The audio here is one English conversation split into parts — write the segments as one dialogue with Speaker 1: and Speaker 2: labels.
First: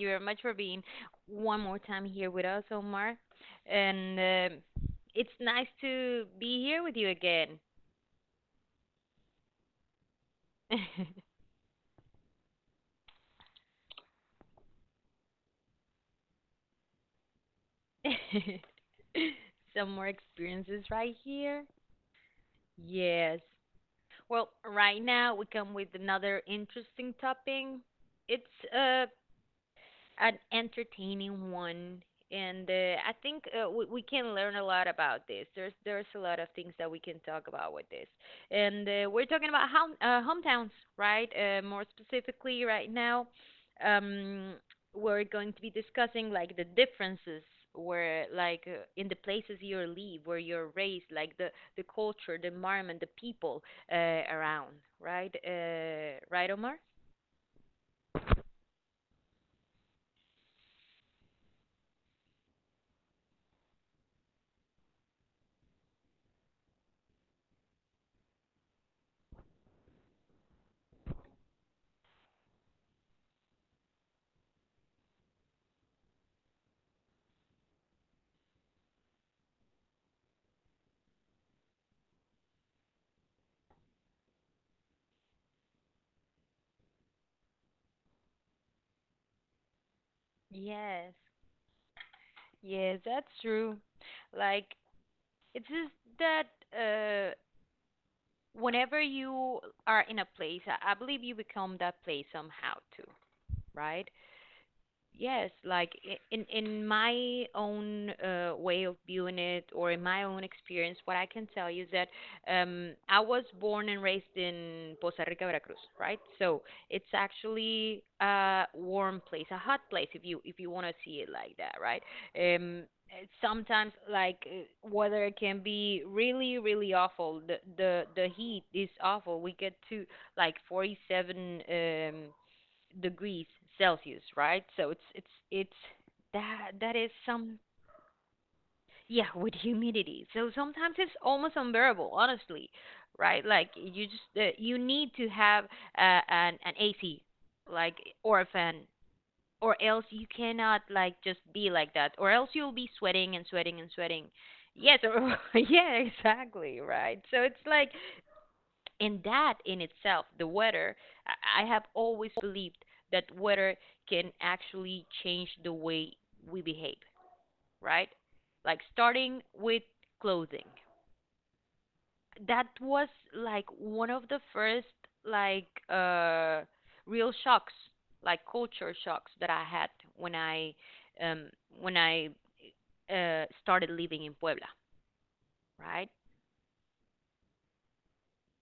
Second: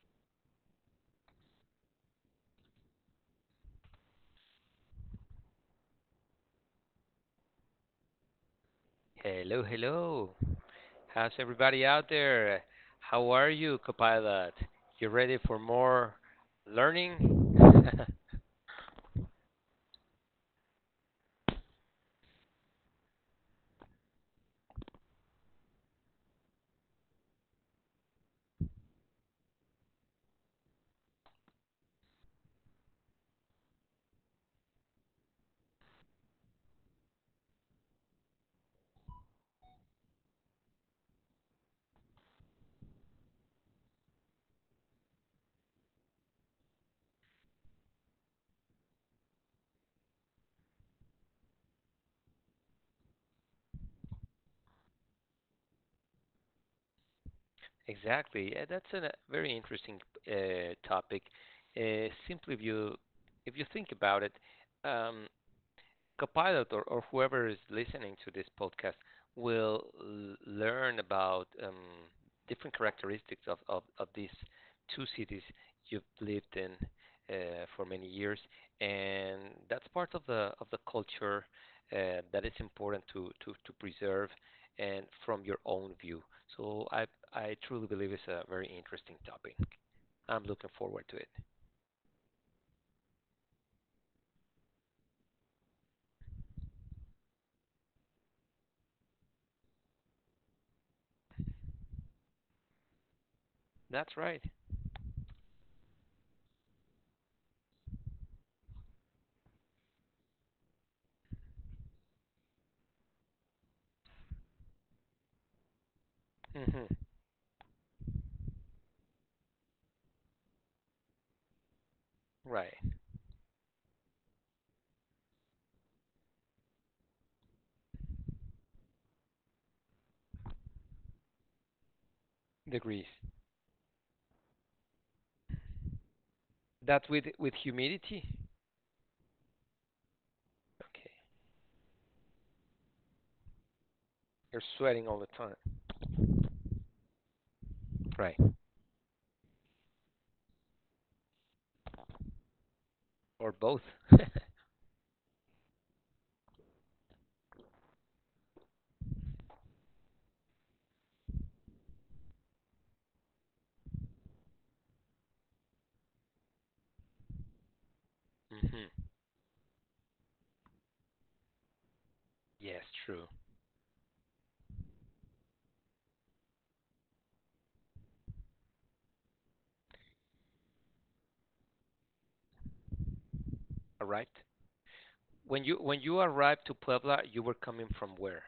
Speaker 1: you very much for being one more time here with us, Omar. And it's nice to be here with you again.
Speaker 2: Hello, hello. How's everybody out there? How are you, Copilot? You ready for more learning?
Speaker 1: Some more experiences right here. Yes. Well, right now we come with another interesting topic. It's uh an entertaining one, and I think we can learn a lot about this. There's a lot of things that we can talk about with this, and we're talking about hometowns, right? More specifically, right now, um we're going to be discussing, like, the differences where, like, in the places you live, where you're raised, like, the culture, the environment, the people uh, around, right? Right, Omar?
Speaker 2: Exactly. Yeah, that's a very interesting topic. Simply, if you think about it, um, Copilot or whoever is listening to this podcast will learn about different characteristics of these two cities you've lived in for many years, and that's part of the culture that is important to preserve and from your own view. So I truly believe it's a very interesting topic. I'm looking
Speaker 1: Yes.
Speaker 2: forward to it.
Speaker 1: Yes, that's true. Like, it's just that whenever you are in a place, I believe you become that place somehow too, right?
Speaker 2: That's right.
Speaker 1: Yes, like, in my own way of viewing it, or in my own experience, what I can tell you is that I was born and raised in Poza Rica, Veracruz, right? So
Speaker 2: Hmm.
Speaker 1: it's actually a warm place, a hot place, if you want to see it like that, right? um
Speaker 2: Right.
Speaker 1: sometimes, like, weather can be really, really awful. The heat is awful. We get to like 47,
Speaker 2: Degrees.
Speaker 1: degrees Celsius, right? So it's that is
Speaker 2: That with
Speaker 1: some.
Speaker 2: with humidity?
Speaker 1: Yeah, with humidity. So sometimes it's
Speaker 2: Okay.
Speaker 1: almost unbearable, honestly, right? Like, you just
Speaker 2: You're
Speaker 1: you need
Speaker 2: sweating
Speaker 1: to
Speaker 2: all the
Speaker 1: have
Speaker 2: time.
Speaker 1: an AC, like, or a
Speaker 2: Right.
Speaker 1: fan, or else you cannot, like, just be like that, or else you'll be sweating and
Speaker 2: Or
Speaker 1: sweating and
Speaker 2: both.
Speaker 1: sweating. Yes, or, yeah, exactly, right. So it's like, and that in itself, the weather, I have always believed that weather can actually change the way we behave, right? Like,
Speaker 2: Hmm.
Speaker 1: starting with clothing. That
Speaker 2: Yes,
Speaker 1: was,
Speaker 2: true.
Speaker 1: like, one of the first, like, real shocks, like, culture shocks that I had when um I started
Speaker 2: All
Speaker 1: living in
Speaker 2: right.
Speaker 1: Puebla,
Speaker 2: When you
Speaker 1: right?
Speaker 2: when you arrived to Puebla, you were coming from where?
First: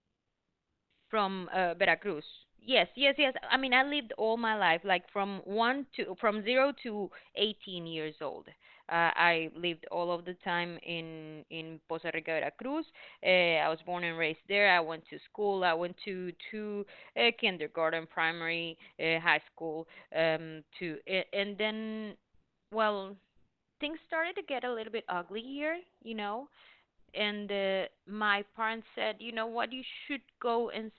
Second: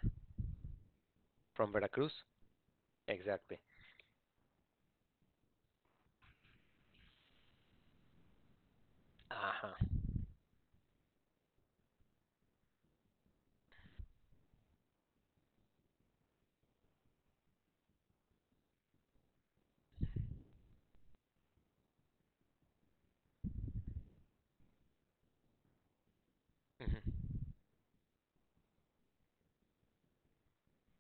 Speaker 1: From
Speaker 2: From Veracruz?
Speaker 1: Veracruz. Yes, yes, yes. I
Speaker 2: Exactly.
Speaker 1: mean, I lived all my life, like, from zero to 18 years old. I
Speaker 2: Uh-huh.
Speaker 1: lived all of the time in Poza Rica, Veracruz. I was born and raised there. I went to school. I went to kindergarten, primary, high school. And then, well, things started to get a little bit ugly here.
Speaker 2: Mm-hmm.
Speaker 1: And my parents said, you know what, you should go and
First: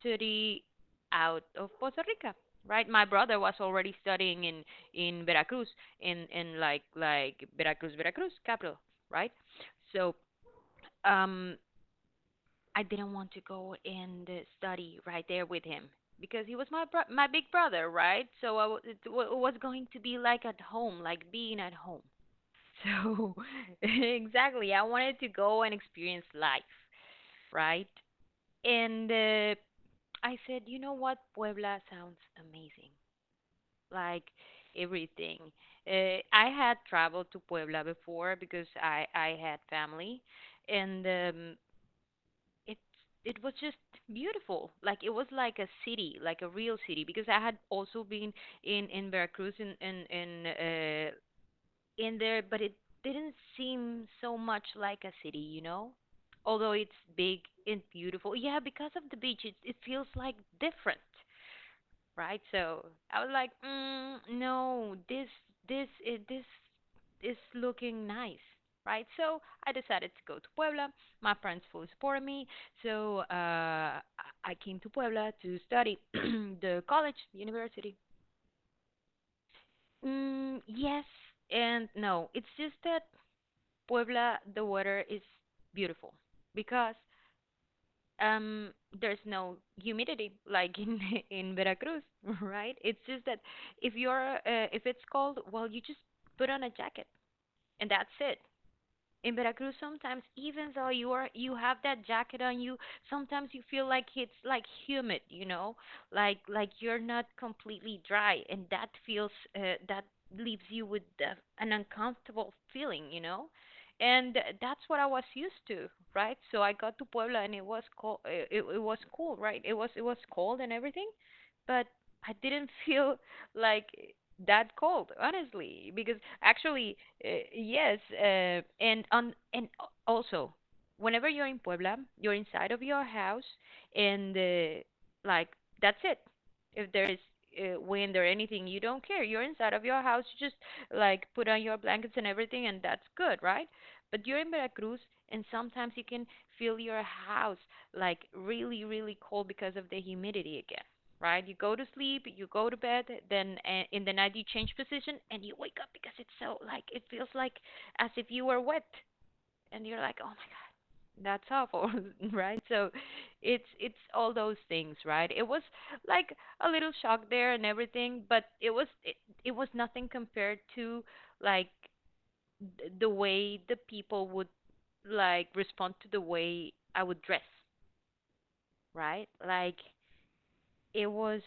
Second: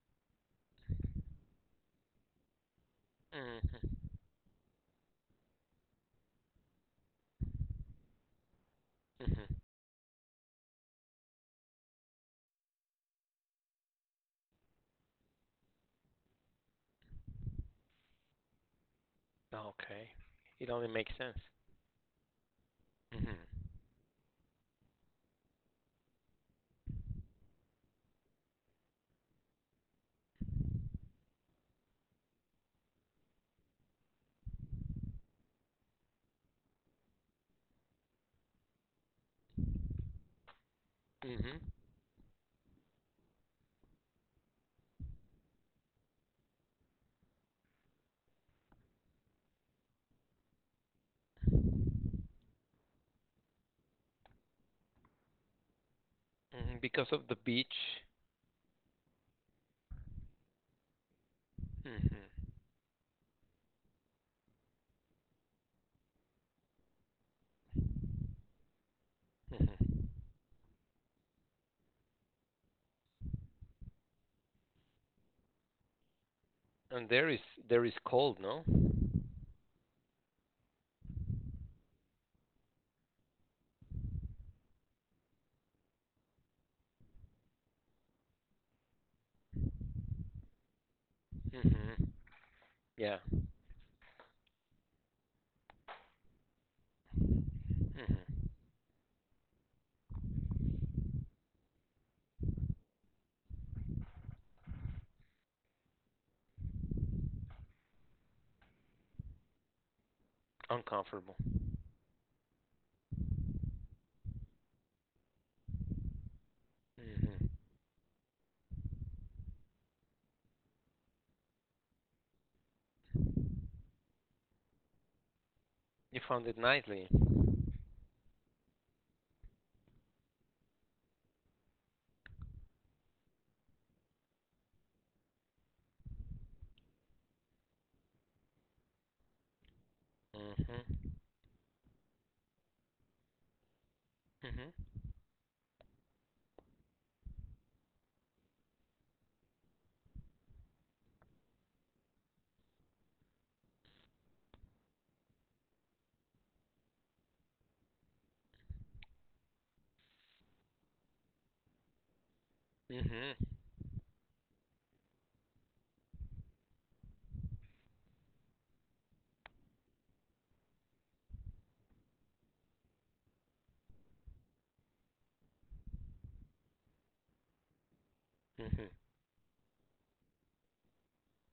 Speaker 1: study out of Puerto Rico, right? My brother was already
Speaker 2: Mm-hmm.
Speaker 1: studying in Veracruz, in like Veracruz, Veracruz capital, right?
Speaker 2: Mm-hmm.
Speaker 1: So um, I didn't want to go and study right there with him, because he was my big brother, right? So I w- it was going to
Speaker 2: Okay.
Speaker 1: be like at
Speaker 2: It only
Speaker 1: home,
Speaker 2: makes
Speaker 1: like
Speaker 2: sense.
Speaker 1: being at home.
Speaker 2: Mm-hmm.
Speaker 1: So exactly, I wanted to go and experience life, right? And I said, you know what? Puebla sounds amazing. Like, everything. I had traveled to Puebla before because I had family, and
Speaker 2: Mm-hmm.
Speaker 1: it it was just beautiful. Like, it was like a city, like a real city. Because I had also been in Veracruz, uh, in there, but it didn't seem so much like a city, you know? Although
Speaker 2: Hmm.
Speaker 1: it's
Speaker 2: Because of the
Speaker 1: big
Speaker 2: beach.
Speaker 1: and beautiful. Yeah, because of the beach, it feels like different,
Speaker 2: Mm-hmm.
Speaker 1: right? So I was like, mm, no, this is looking nice, right? So I
Speaker 2: Mm-hmm.
Speaker 1: decided to go to Puebla. My friends fully supported me, so I came to Puebla to study the
Speaker 2: And
Speaker 1: college,
Speaker 2: there is
Speaker 1: university.
Speaker 2: cold, no?
Speaker 1: Mm, yes and no. It's just that Puebla, the weather is beautiful because, um, there's no humidity, like, in in
Speaker 2: Mm-hmm.
Speaker 1: Veracruz, right? It's
Speaker 2: Yeah.
Speaker 1: just that, if it's cold, well, you just put on a jacket, and that's
Speaker 2: Mm-hmm.
Speaker 1: it. In Veracruz, sometimes, even though you have that jacket on, you sometimes you feel like it's, like, humid, you know, like you're not completely dry, and uh, that leaves you with
Speaker 2: Uncomfortable.
Speaker 1: an uncomfortable feeling, you know. And that's what I was used to, right? So I got to Puebla,
Speaker 2: Mm-hmm.
Speaker 1: and it was cold. It was cool, right? It was cold and everything, but I didn't feel, like, that cold, honestly, because
Speaker 2: You found it
Speaker 1: actually,
Speaker 2: nicely.
Speaker 1: yes, and on and al- also whenever you're in Puebla, you're inside of your house. And like, that's it. If there is wind or anything, you don't care. You're inside of your house. You just,
Speaker 2: Mm-hmm.
Speaker 1: like, put on your blankets and everything, and that's good, right? But you're in
Speaker 2: Mm-hmm.
Speaker 1: Veracruz, and sometimes you can feel your house, like, really, really cold, because of the humidity, right? You go to sleep, you go to bed, then in the night you change position and you wake up because it's so, like, it feels like as if you were wet, and you're like, "Oh my god, that's awful." Right? So
Speaker 2: Mm-hmm.
Speaker 1: it's all those things, right? It was, like, a little shock there and everything, but it was nothing compared to, like, the way the people would, like, respond to the way I would dress,
Speaker 2: Mm-hmm.
Speaker 1: right? Like, it was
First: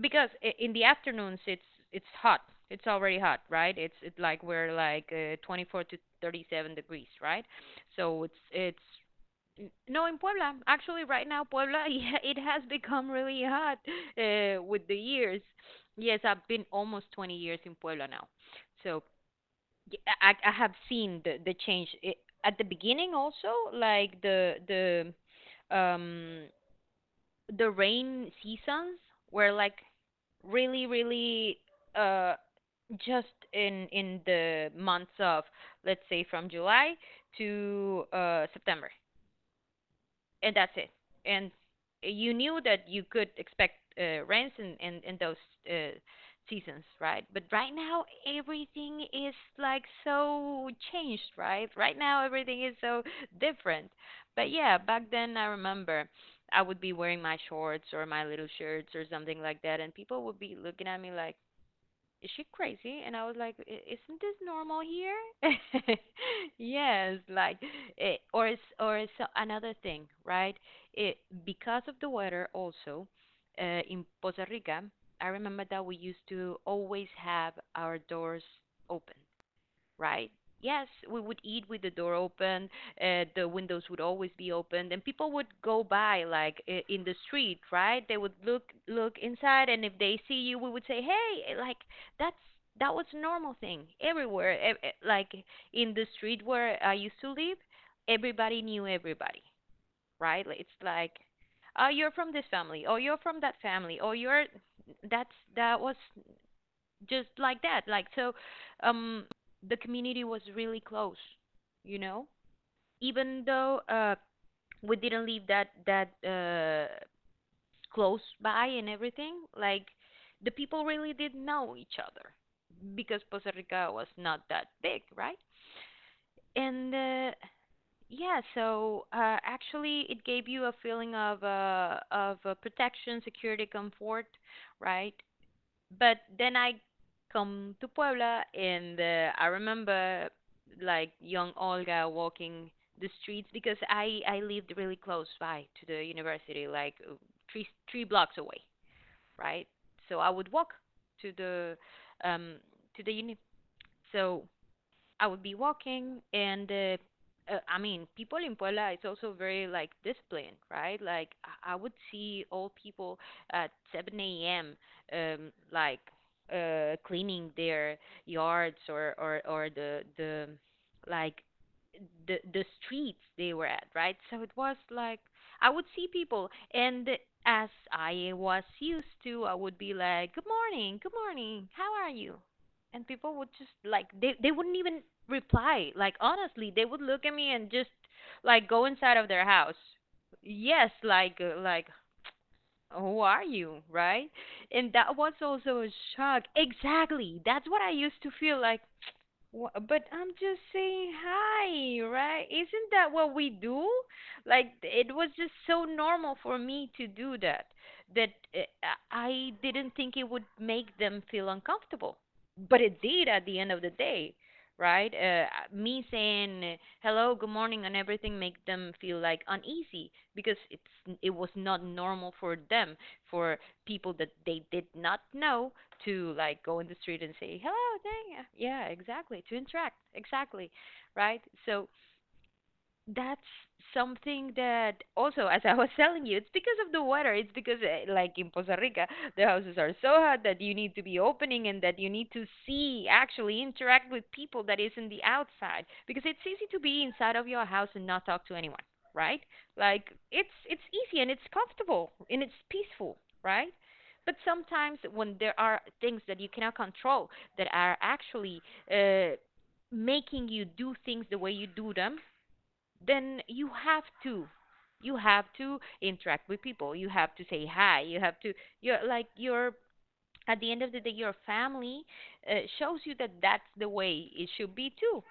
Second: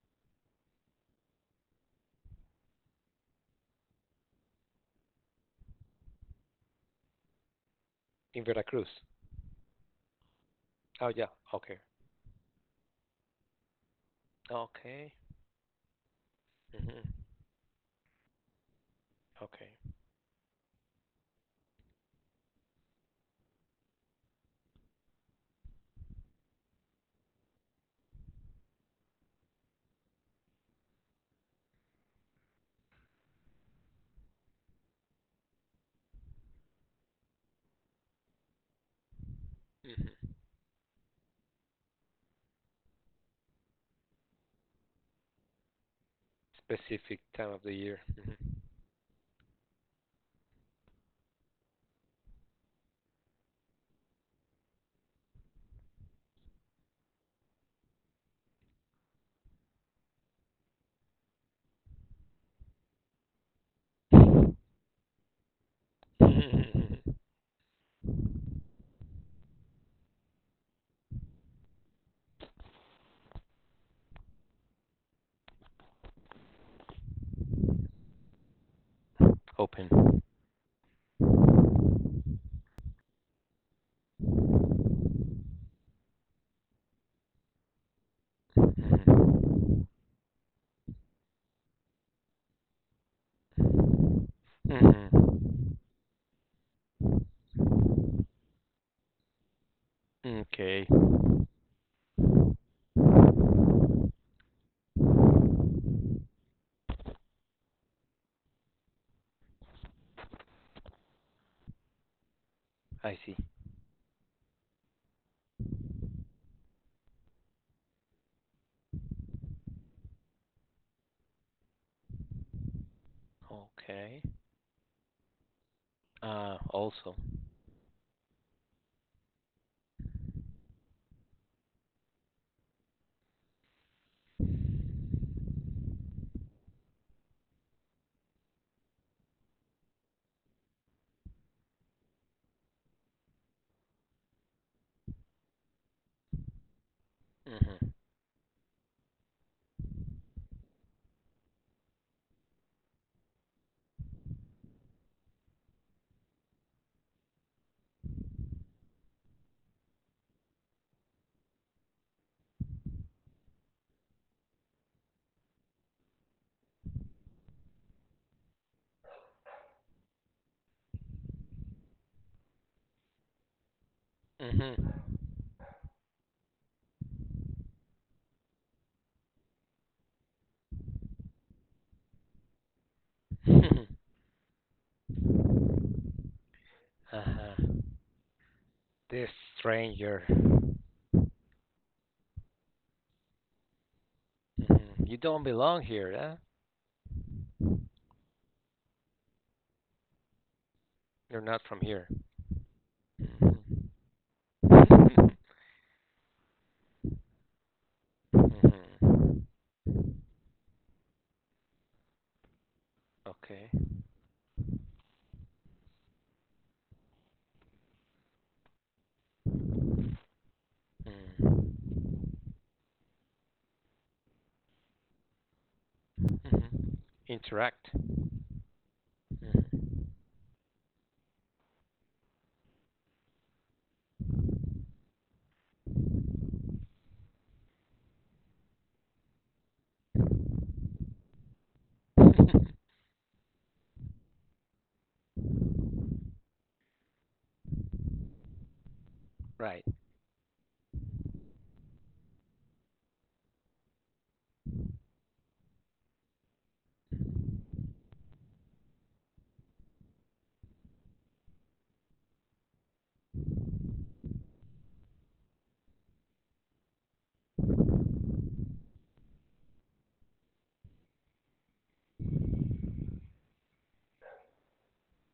Speaker 1: because, in the afternoons it's hot. It's already hot, right? It's, it, like, we're like 24 to 37 degrees, right? So
Speaker 2: In Veracruz.
Speaker 1: no in Puebla. Actually,
Speaker 2: Oh
Speaker 1: right
Speaker 2: yeah.
Speaker 1: now
Speaker 2: Okay.
Speaker 1: Puebla, yeah, it has become really hot with the
Speaker 2: Okay.
Speaker 1: years. Yes, I've been almost
Speaker 2: Mm-hmm.
Speaker 1: 20 years in Puebla now, so
Speaker 2: Okay.
Speaker 1: I have seen the change. At the beginning also, like, the rain seasons were, like, really, really uh just in the months of, let's say, from July to September,
Speaker 2: Mm-hmm.
Speaker 1: and that's it. And you knew that you could expect rents in those uh seasons,
Speaker 2: Specific
Speaker 1: right? But
Speaker 2: time of the
Speaker 1: right
Speaker 2: year.
Speaker 1: now everything is, like, so changed, right? Right now everything is so different. But yeah, back then I remember I would be wearing my shorts or my little shirts or something like that, and people would be looking at me like, is she crazy? And I was like, "Isn't this normal here?"
Speaker 2: Mm-hmm. Mm-hmm.
Speaker 1: Yes, like, it's another thing, right? It, because of the weather also, uh, in Costa Rica, I remember that we used to always have our doors open.
Speaker 2: Open.
Speaker 1: Right. Yes, we would eat with the door open, the windows would always be open, and people would go by, like, in the street, right? They would look inside, and if they see you, we would say, "Hey," like, that's that was a normal thing everywhere. Like,
Speaker 2: Mm-hmm.
Speaker 1: in the street where I used to live, everybody knew everybody, right? Like, it's
Speaker 2: Okay.
Speaker 1: like, "Oh, you're from this family," or "You're from that family," or "You're." That was just like that, like, so um the community was really close, you know,
Speaker 2: I see.
Speaker 1: even though we didn't live that close by and everything. Like, the people really did know each other, because Costa Rica was
Speaker 2: Okay.
Speaker 1: not that big, right? And
Speaker 2: Also.
Speaker 1: yeah, so, actually, it gave you a feeling of, protection, security, comfort, right? But then I come to Puebla, and I remember, like, young Olga walking the streets, because I lived really close by to the university, like, uh, three
Speaker 2: Mm-hmm.
Speaker 1: three blocks away, right? So I would walk to the um uni. So I would be walking, and I mean, people in Puebla is also very, like, disciplined, right? Like, I would see old people at 7 a.m., like, cleaning their yards, or the like the streets they were at, right? So it was,
Speaker 2: Mm-hmm.
Speaker 1: like, I would see people, and as I was used to, I would be like, good morning, how are you?" And people would just, like, they wouldn't even reply. Like, honestly, they would look at me and
Speaker 2: Uh-huh.
Speaker 1: just, like, go inside
Speaker 2: This
Speaker 1: of their house.
Speaker 2: stranger.
Speaker 1: Yes, like, who are you, right? And
Speaker 2: Mm-hmm.
Speaker 1: that
Speaker 2: You
Speaker 1: was
Speaker 2: don't belong
Speaker 1: also a
Speaker 2: here, huh?
Speaker 1: shock. Exactly, that's what I used to feel like. But I'm just saying
Speaker 2: You're not from
Speaker 1: hi,
Speaker 2: here.
Speaker 1: right? Isn't that what we do?
Speaker 2: Mm-hmm.
Speaker 1: Like, it was just so normal for me to do that, that uh,
Speaker 2: Mm-hmm.
Speaker 1: I didn't think it would make them feel uncomfortable. But it did at the
Speaker 2: Okay.
Speaker 1: end of the day, right? Me saying hello, good morning, and everything make them feel like uneasy because it was
Speaker 2: Mm.
Speaker 1: not normal for them, for people that they did not know, to like go in the
Speaker 2: Mhm.
Speaker 1: street and say
Speaker 2: Interact.
Speaker 1: hello, dang, yeah, yeah, exactly, to interact,
Speaker 2: Mhm.
Speaker 1: exactly, right? So that's something that also, as I was telling you, it's because of the weather. It's because like in Costa Rica the houses are so hot that you need to be opening, and that you need to see, actually interact with people that is in the outside, because it's easy to be inside of your house and not talk to anyone, right?
Speaker 2: Right.
Speaker 1: Like it's easy and it's comfortable and it's peaceful, right? But sometimes when there are things that you cannot control, that are actually uh making you do things the way you do them, then you have to, you have to interact with people, you have to say hi, you have to, you're like you're. At the end of the day your family shows you that that's the way it should be too,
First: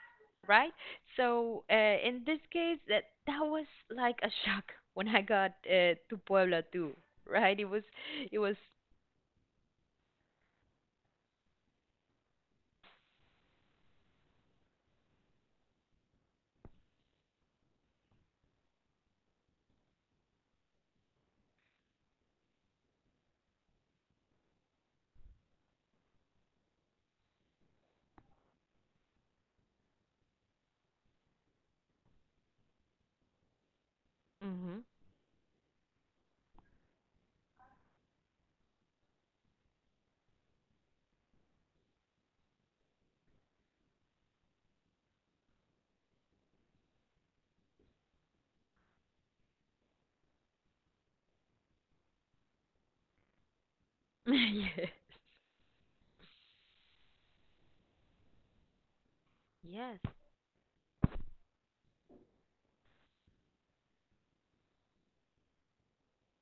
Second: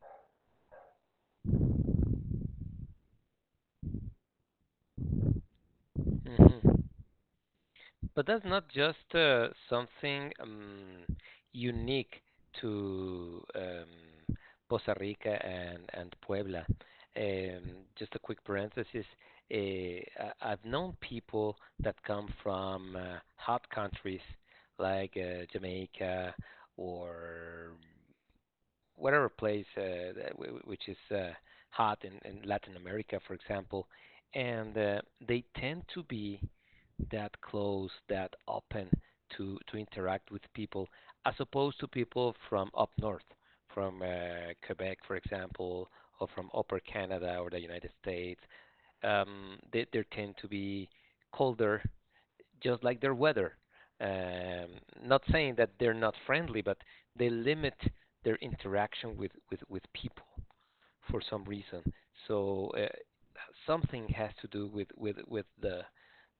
Speaker 1: right? So in this case, that was like a shock when I got to Puebla
Speaker 2: Mhm.
Speaker 1: too, right? it was
Speaker 2: But
Speaker 1: it
Speaker 2: that's
Speaker 1: was
Speaker 2: not just something unique to Costa Rica and Puebla. Just a quick parenthesis. I've known people that come from hot countries like Jamaica or whatever place that which is hot in Latin America, for example, and
Speaker 1: Mhm.
Speaker 2: they tend to be that close, that open to interact with people, as opposed to people from up north, from Quebec, for example, or from Upper Canada or the United States. They tend to be colder just like their weather. Um,
Speaker 1: Yeah.
Speaker 2: Not saying that they're not friendly, but they limit their interaction with
Speaker 1: Yes.
Speaker 2: people for some reason. So something has to do with the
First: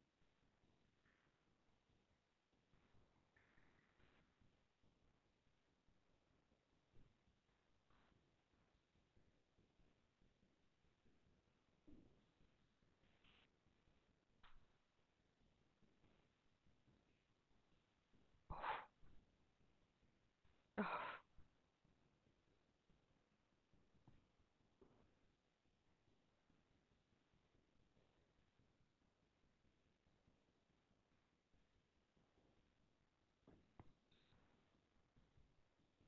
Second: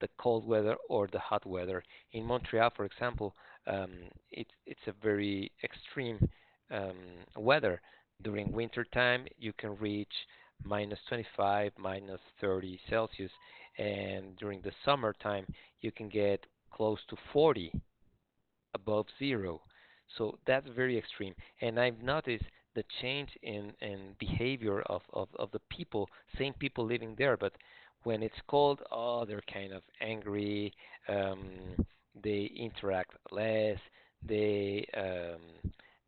Speaker 2: cold weather or the hot weather. In Montreal, for example, um, it's a very extreme um, weather. During winter time, you can reach minus 25, minus 30 Celsius, and during the summertime, you can get close to 40 above zero. So that's very extreme. And I've noticed the change in behavior of the people, same people living there, but when it's cold, oh, they're kind of angry, um, they interact less, they, um,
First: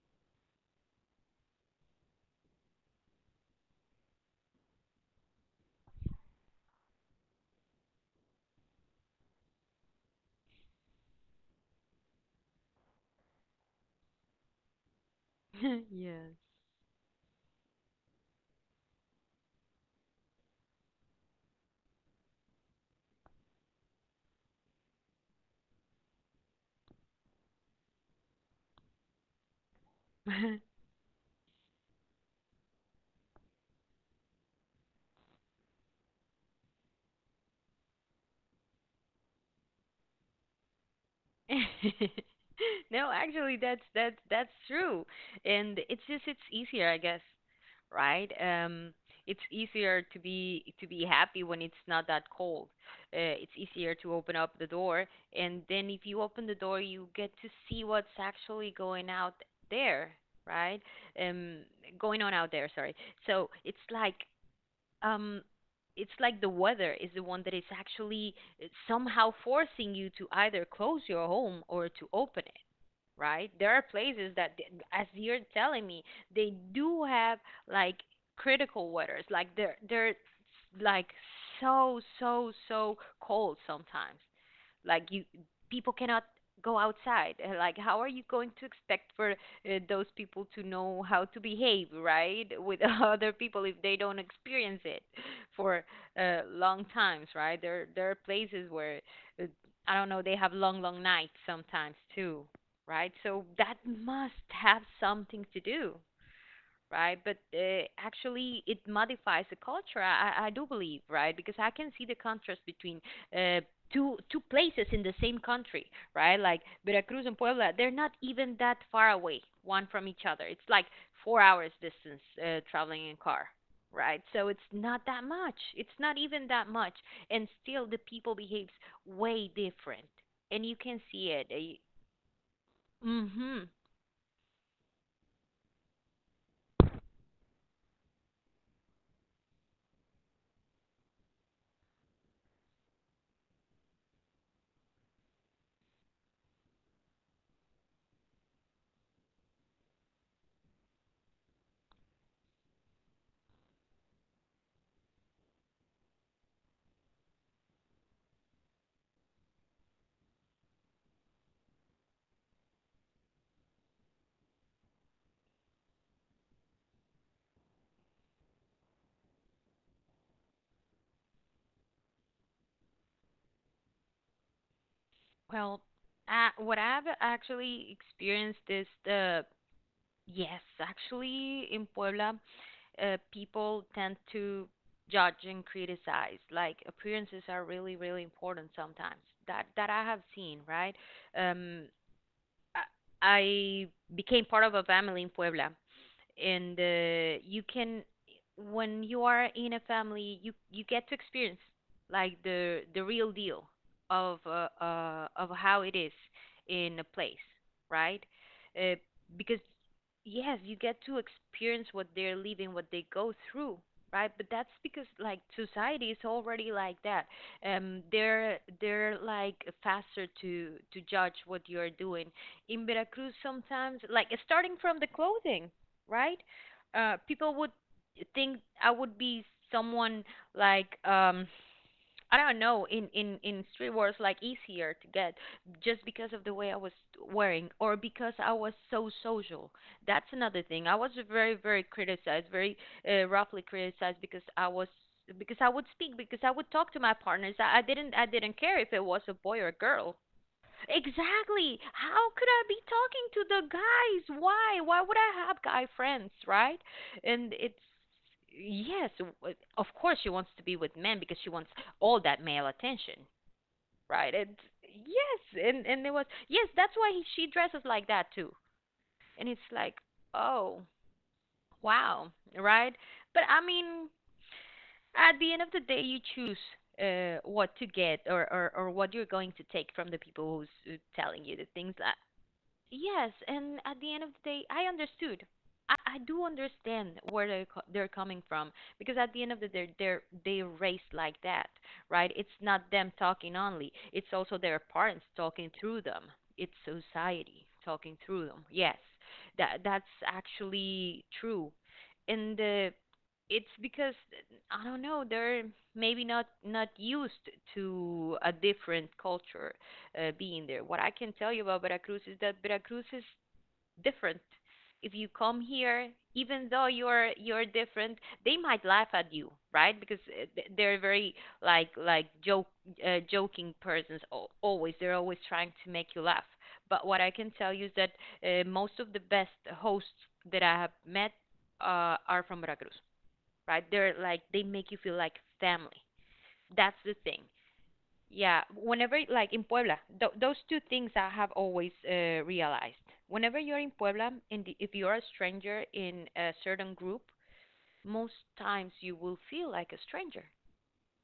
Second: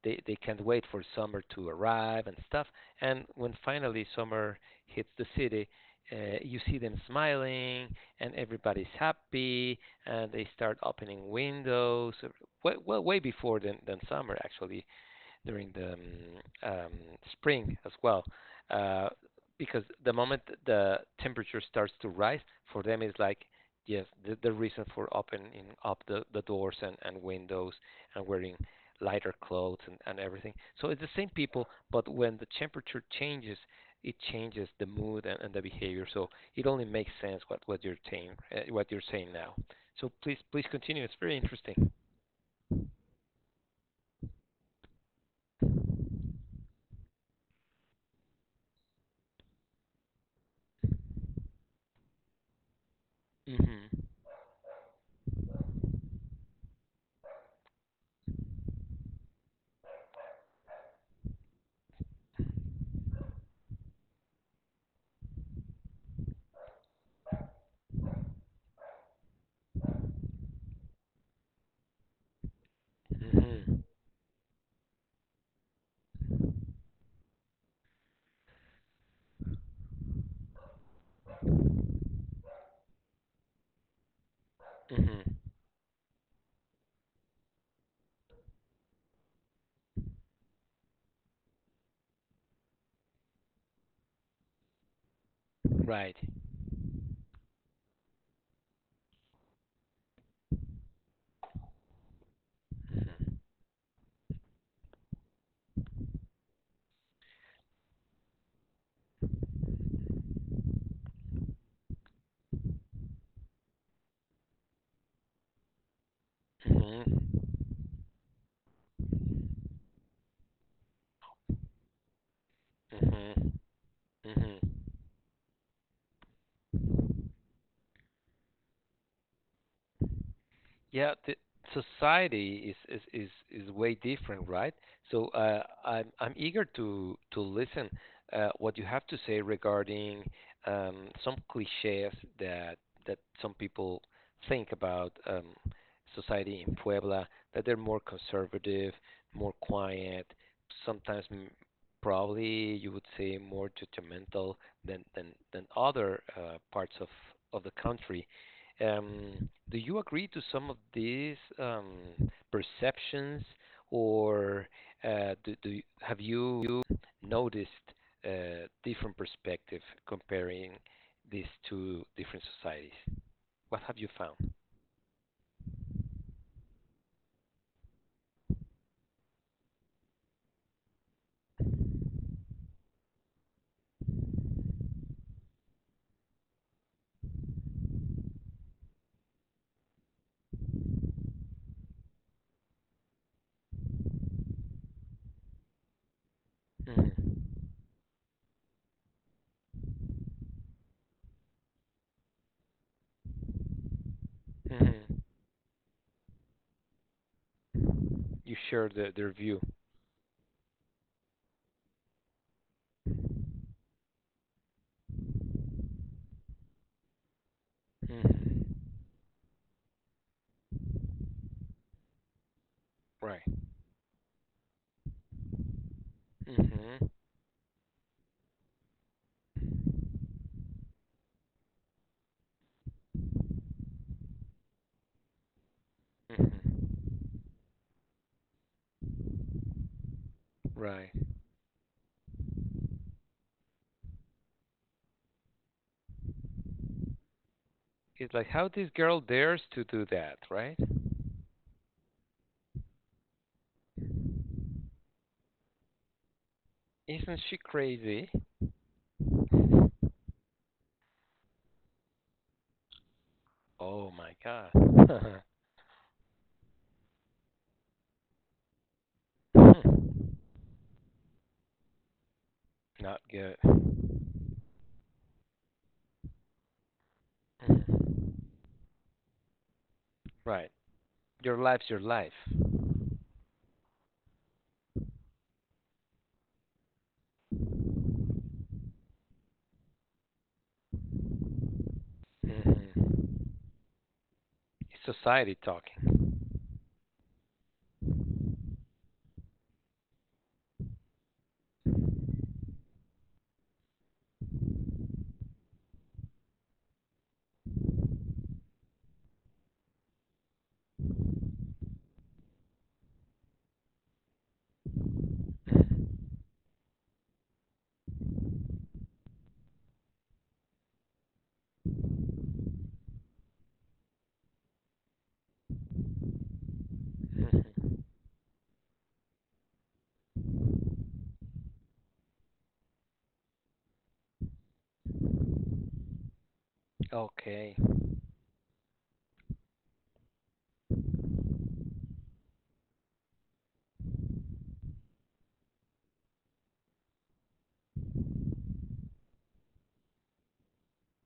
Speaker 2: they can't wait for summer to arrive and stuff. And when finally summer hits the city, you see them smiling and everybody's happy and they start opening windows way, well, way before than summer actually, during the
Speaker 1: Yes.
Speaker 2: um, spring as well, uh, because the moment the temperature starts to rise for them is like yes, the reason for opening up the doors and windows and wearing lighter clothes and everything. So it's the same people, but when the temperature changes, it changes the mood and the behavior. So it only makes sense what you're saying, what you're saying now. So please continue, it's very interesting.
Speaker 1: No, actually, that's true, and it's just, it's easier, I guess, right? It's easier to be happy when it's not that cold. It's
Speaker 2: Hmm.
Speaker 1: easier to open up the door, and then if you open the door, you get to see what's actually going out there, right? Um, going on out there. Sorry. So um it's like the weather is the one that is actually somehow forcing you to either close your home or to open it, right? There are
Speaker 2: Mhm.
Speaker 1: places that as you're telling me, they do have, like, critical weathers, like they're like so so so cold sometimes, like you,
Speaker 2: Mhm.
Speaker 1: people cannot go outside. And, like, how are you going to expect for those people to know how to behave, right, with other people, if they don't experience it for
Speaker 2: Right.
Speaker 1: long times, right? There are places where uh, I don't know, they have long long nights sometimes too, right? So that must have something to do, right? But actually, it modifies the culture. I do believe, right? Because I can see the contrast between uh, two places in the same country, right? Like
Speaker 2: Mhm.
Speaker 1: Veracruz and Puebla, they're not even that far away one from each other. It's like four hours distance traveling in car.
Speaker 2: Mhm.
Speaker 1: Right, so
Speaker 2: Mhm.
Speaker 1: it's not that much. It's not even that much, and still the people behaves way different, and you can
Speaker 2: Yeah,
Speaker 1: see
Speaker 2: the
Speaker 1: it.
Speaker 2: society is is
Speaker 1: Uh
Speaker 2: is
Speaker 1: hmm
Speaker 2: is way different, right? So I'm eager to listen what you have to say regarding some cliches that that some people think about society in Puebla, that they're more conservative, more quiet, sometimes m probably you would say more judgmental than than than other parts of the country. Do you agree to some of these perceptions, or have you noticed a different perspective comparing these two different societies? What have you found?
Speaker 1: Well, what I've actually experienced is the, yes, actually in Puebla, people tend to judge and criticize. Like appearances are really, really important sometimes. That I have seen, right? Um, I became part of a family in Puebla, and
Speaker 2: Mm-hmm.
Speaker 1: you can, when you are in a family, you get to experience like the real deal
Speaker 2: Mm-hmm.
Speaker 1: of how it is in a place, right?
Speaker 2: You share
Speaker 1: Uh,
Speaker 2: the, their view.
Speaker 1: because yes, you get to experience what they're living, what they go through, right? But that's because like society is already like that. They're
Speaker 2: Mm-hmm.
Speaker 1: they're like faster to judge what you're doing in Veracruz
Speaker 2: Right.
Speaker 1: sometimes, like starting from the clothing, right?
Speaker 2: Mm-hmm.
Speaker 1: People would think I would be someone like I don't know, in in streetwear it's like easier to get, just because of the way I was
Speaker 2: Mm-hmm.
Speaker 1: wearing, or because I was so social. That's another thing. I
Speaker 2: Right.
Speaker 1: was very very criticized, very roughly criticized because I was, because I would speak, because I would talk to my partners. I didn't, I
Speaker 2: It's like
Speaker 1: didn't
Speaker 2: how
Speaker 1: care
Speaker 2: this
Speaker 1: if it
Speaker 2: girl
Speaker 1: was a boy
Speaker 2: dares
Speaker 1: or
Speaker 2: to
Speaker 1: a
Speaker 2: do
Speaker 1: girl.
Speaker 2: that, right?
Speaker 1: Exactly. How could I be talking to the guys? Why? Why would I have guy friends, right?
Speaker 2: Isn't
Speaker 1: And
Speaker 2: she
Speaker 1: it's,
Speaker 2: crazy?
Speaker 1: yes, of course she wants to be with men because she wants all that male attention,
Speaker 2: Oh my
Speaker 1: right? And
Speaker 2: God.
Speaker 1: yes, and it was yes, that's why he, she dresses like that too. And it's like,
Speaker 2: Hmm.
Speaker 1: oh, wow, right?
Speaker 2: Not
Speaker 1: But
Speaker 2: good.
Speaker 1: I mean, at the end of the day, you choose what to
Speaker 2: Mhm.
Speaker 1: get, or what you're going to take from the people
Speaker 2: Right.
Speaker 1: who's telling
Speaker 2: Your
Speaker 1: you the
Speaker 2: life's
Speaker 1: things.
Speaker 2: your life.
Speaker 1: Yes, and at the end of the day, I understood. I do understand where they're, they're coming from, because at the end of the day, they're raised like that, right? It's not them
Speaker 2: Mhm.
Speaker 1: talking only; it's also their
Speaker 2: It's
Speaker 1: parents
Speaker 2: society
Speaker 1: talking through them.
Speaker 2: talking.
Speaker 1: It's society talking through them. Yes, that's actually true, and it's because I don't know, they're maybe not used to a different culture being there. What I can tell you about Veracruz is that Veracruz is different. If you come here, even though you're different, they might laugh at you, right? Because they're very like joke joking persons always. They're always trying to make you laugh. But what I can tell you is
Speaker 2: Mhm.
Speaker 1: that most of the best hosts that I have met are from Veracruz, right? They're like, they make you feel like family. That's the thing.
Speaker 2: Okay.
Speaker 1: Yeah, whenever like in Puebla, th those two things I have always realized. Whenever you're in Puebla, and if you're a stranger in a certain group, most times you will feel like a stranger,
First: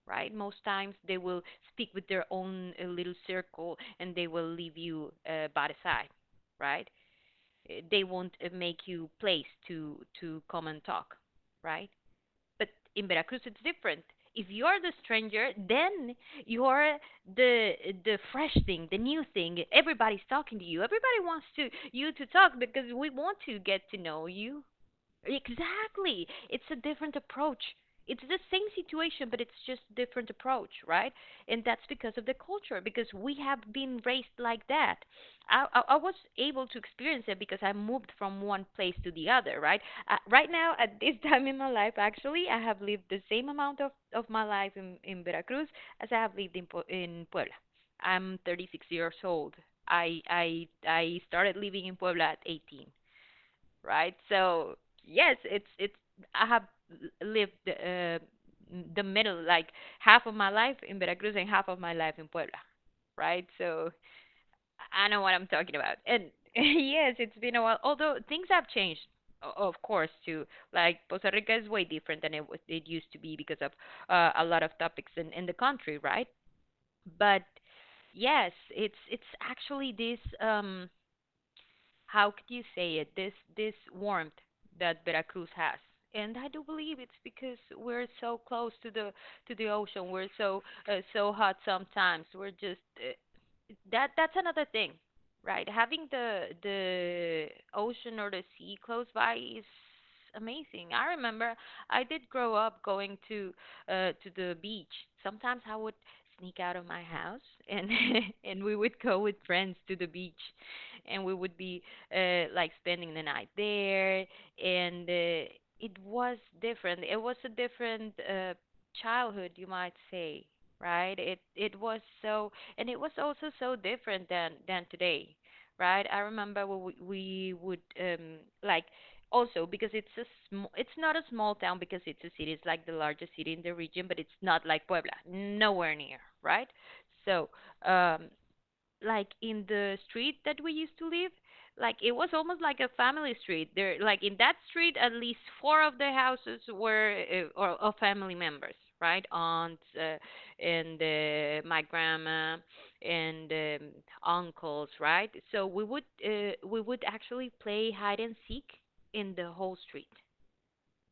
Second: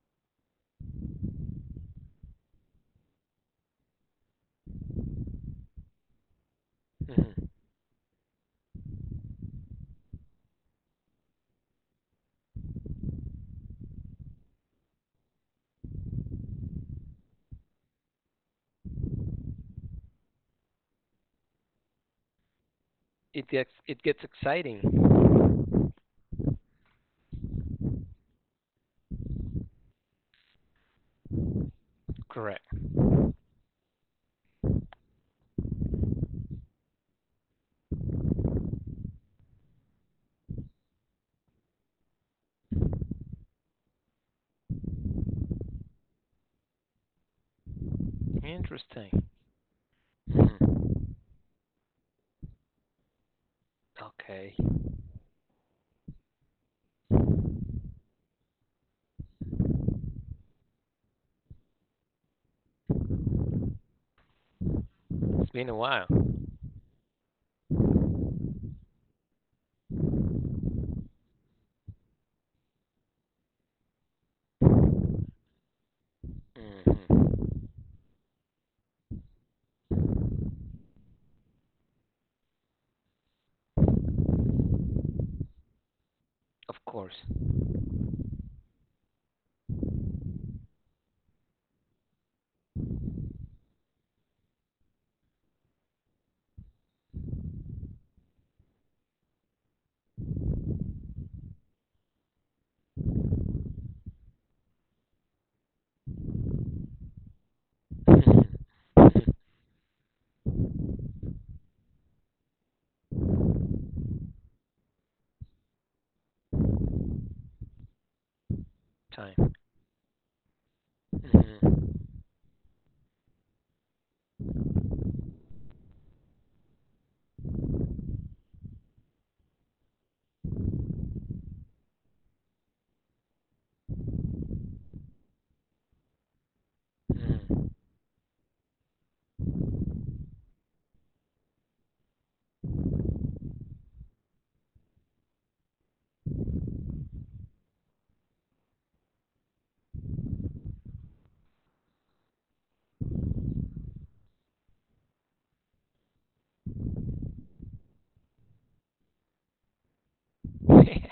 Speaker 1: right? Most times they will speak with their own little circle and they will leave you by the side, right?
Speaker 2: Mhm.
Speaker 1: They won't make you place to come and talk, right? But in Veracruz, it's different. If you're the stranger, then you're the the fresh thing, the new thing. Everybody's talking to you. Everybody wants to you to talk because we want
Speaker 2: It
Speaker 1: to
Speaker 2: gets
Speaker 1: get to
Speaker 2: it gets
Speaker 1: know you.
Speaker 2: exciting.
Speaker 1: Exactly. It's a different approach. It's the same situation, but it's just different approach, right? And that's because of the
Speaker 2: Correct.
Speaker 1: culture, because we have been raised like that. I was able to experience it because I moved from one place to the other, right? Right now, at this time in my life, actually, I have lived the same amount of my life in Veracruz as I have lived in, in Puebla. I'm 36 years
Speaker 2: Interesting.
Speaker 1: old. I, I,
Speaker 2: Mhm.
Speaker 1: I started living in Puebla at 18, right?
Speaker 2: Okay.
Speaker 1: So yes, it's I have lived the middle, like half of my life in Veracruz and half of my life in Puebla, right? So I know what I'm
Speaker 2: It's been a
Speaker 1: talking about.
Speaker 2: while.
Speaker 1: And yes, it's been a while. Although things have changed, of course, too. Like Costa Rica is way different than it was, it used to be, because of a lot of topics in the country, right? But
Speaker 2: Mhm.
Speaker 1: yes, it's actually this how could you say it, this warmth that Veracruz has, and I do
Speaker 2: Of
Speaker 1: believe
Speaker 2: course.
Speaker 1: it's because we're so close to the, to the ocean. We're so so hot sometimes, we're just that that's another thing, right? Having the ocean or the sea close by is amazing. I remember, I did grow up going to the beach. Sometimes I would sneak out of my house and and we would go with friends to the beach, and we would be like spending the night there. And it was different. It was a different childhood,
Speaker 2: Time.
Speaker 1: you might say, right? It
Speaker 2: Mhm.
Speaker 1: was so, and it was also so different than today, right? I remember we would like, also because it's a it's not a small town, because it's a city. It's like the largest city in the region, but it's not like Puebla, nowhere near, right? So
Speaker 2: Mhm.
Speaker 1: um, like in the street that we used to live, like it was almost like a family street there, like in that street at least four of the houses were or of family members, right? Aunts, and my grandma, and uncles, right? So we would actually play hide and seek in the whole street,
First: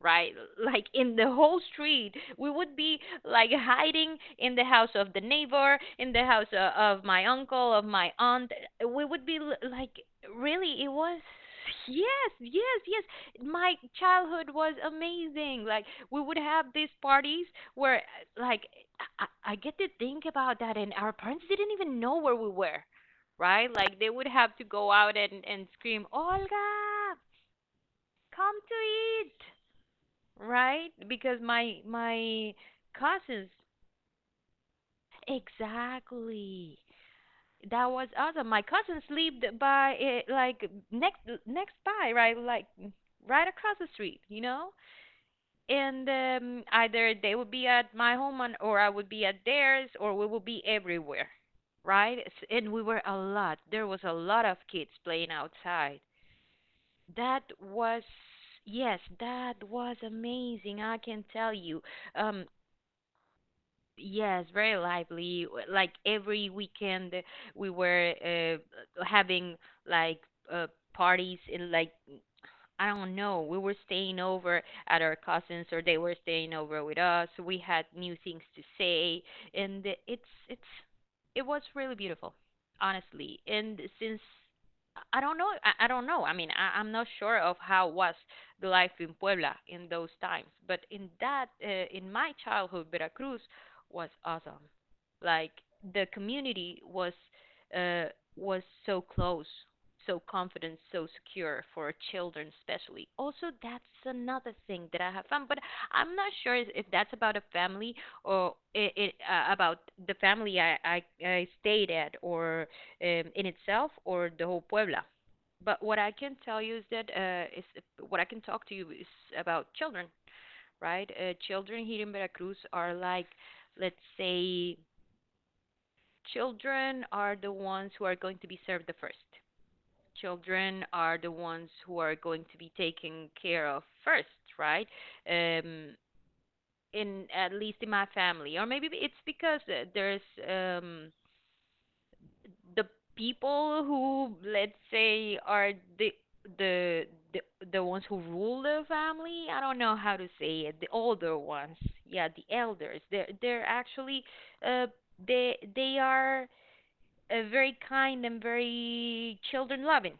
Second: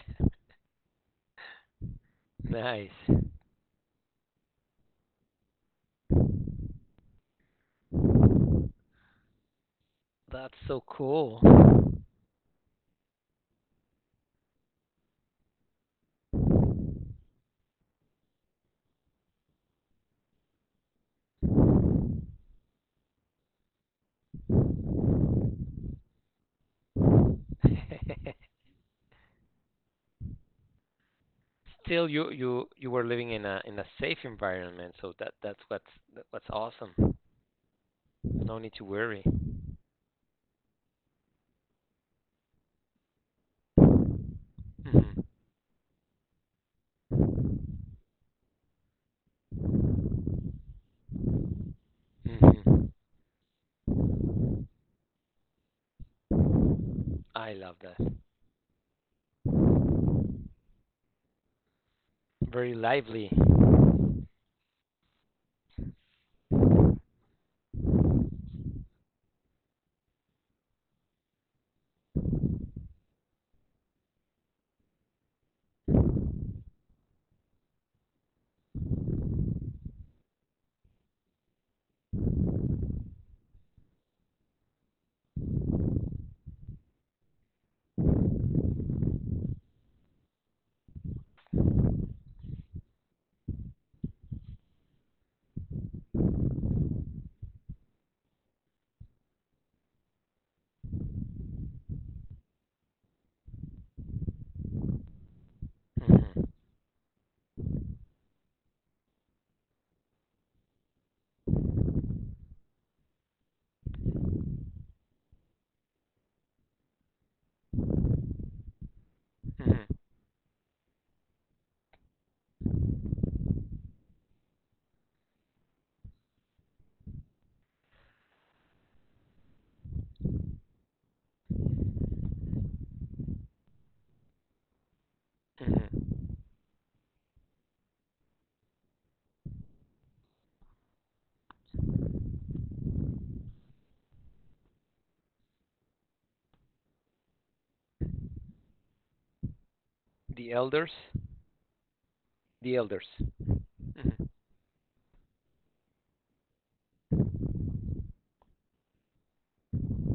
Speaker 1: right? Like in the whole street, we would be
Speaker 2: Nice.
Speaker 1: like hiding in the house of the neighbor, in the house of my uncle, of my aunt. We would be like,
Speaker 2: That's so
Speaker 1: really, it was.
Speaker 2: cool.
Speaker 1: Yes, yes, yes. My childhood was amazing. Like we would have these parties where, like, I get to think about that, and our parents didn't even know where we were, right? Like they would have to go out and scream, Olga, come to eat, right? Because my
Speaker 2: Still, you
Speaker 1: my
Speaker 2: you you were living in
Speaker 1: cousins,
Speaker 2: a safe environment, so that's what's
Speaker 1: exactly,
Speaker 2: awesome.
Speaker 1: that was awesome.
Speaker 2: No
Speaker 1: My
Speaker 2: need to
Speaker 1: cousin
Speaker 2: worry.
Speaker 1: slept by it, like next next by, right? Like right across the street, you know.
Speaker 2: Hmm.
Speaker 1: And either they would be at my home and, or I would be at theirs, or we would be everywhere, right? And we
Speaker 2: Hmm.
Speaker 1: were a lot. There was a lot of kids playing outside. That
Speaker 2: I love that.
Speaker 1: was Yes, that was amazing, I can tell you. Um,
Speaker 2: Very lively.
Speaker 1: Yes, very lively. Like every weekend, we were having like uh, parties in, like, I don't know. We were staying over at our cousins, or they were staying over with us. We had new things to say, and it's it was really beautiful, honestly. And since I don't know, I don't know. I mean, I'm not sure of how was the life in Puebla in those times, but in that in my childhood, Veracruz was awesome. Like the community uh, was so close, so confident, so secure for children, especially. Also, that's another thing that I have found, but I'm not
Speaker 2: Hmm.
Speaker 1: sure if that's about a family or it about the family I stayed at, or in itself, or the whole Puebla. But what I can tell you is that is what I can talk to you is about
Speaker 2: Hmm.
Speaker 1: children, right? Children here in Veracruz are, like, let's say, children are the ones who are going to be served the first, children are the ones who are going to be taken care of first, right? Um,
Speaker 2: Hmm.
Speaker 1: in at least in my family, or maybe it's because there's the people who, let's say, are the the the the ones who rule the family. I don't know how to
Speaker 2: The
Speaker 1: say it. The
Speaker 2: elders.
Speaker 1: older ones, yeah, the
Speaker 2: The
Speaker 1: elders.
Speaker 2: elders.
Speaker 1: They're actually,
Speaker 2: Hmm.
Speaker 1: uh, they are very kind and very children loving,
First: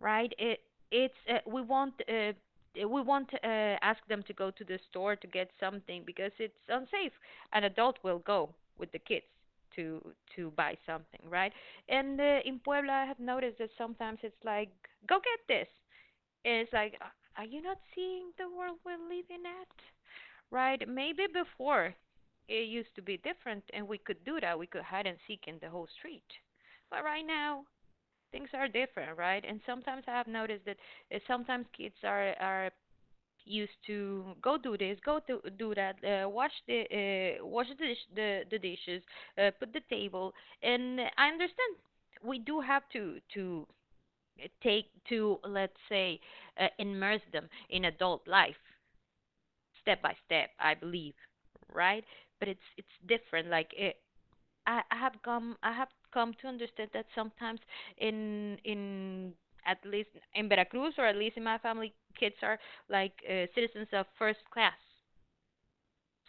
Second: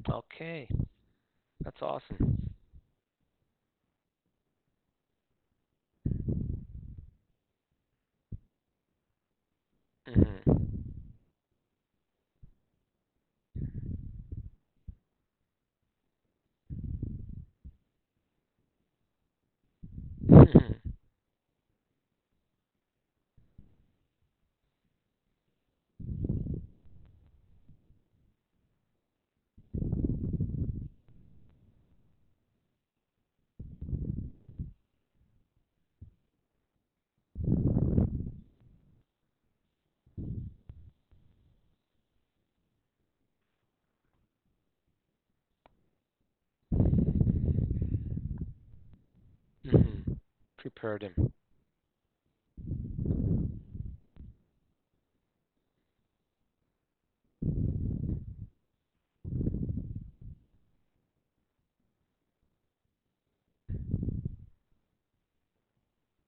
Speaker 1: right? It
Speaker 2: Okay,
Speaker 1: it's we
Speaker 2: that's
Speaker 1: won't
Speaker 2: awesome.
Speaker 1: ask them to go to the store to get something because it's unsafe. An adult will go with the kids to to buy
Speaker 2: Hmm.
Speaker 1: something, right? And in Puebla, I have noticed that sometimes it's like, go get this. And it's like, are you not seeing the world we're living at?
Speaker 2: Hmm.
Speaker 1: Right? Maybe before it used to be different, and we could do that. We could hide and seek in the whole street, but right now things are different, right? And sometimes I have noticed that sometimes kids are used to go do this, go to do that, wash the dish, the dishes, put the table, and I understand we do have to eh, take to let's say immerse them in adult life step
Speaker 2: Hmm.
Speaker 1: by step, I
Speaker 2: Prepare
Speaker 1: believe,
Speaker 2: them.
Speaker 1: right? But it's different. Like, I have come to understand that sometimes in at least in Veracruz or at least in my family, kids are like citizens of first class,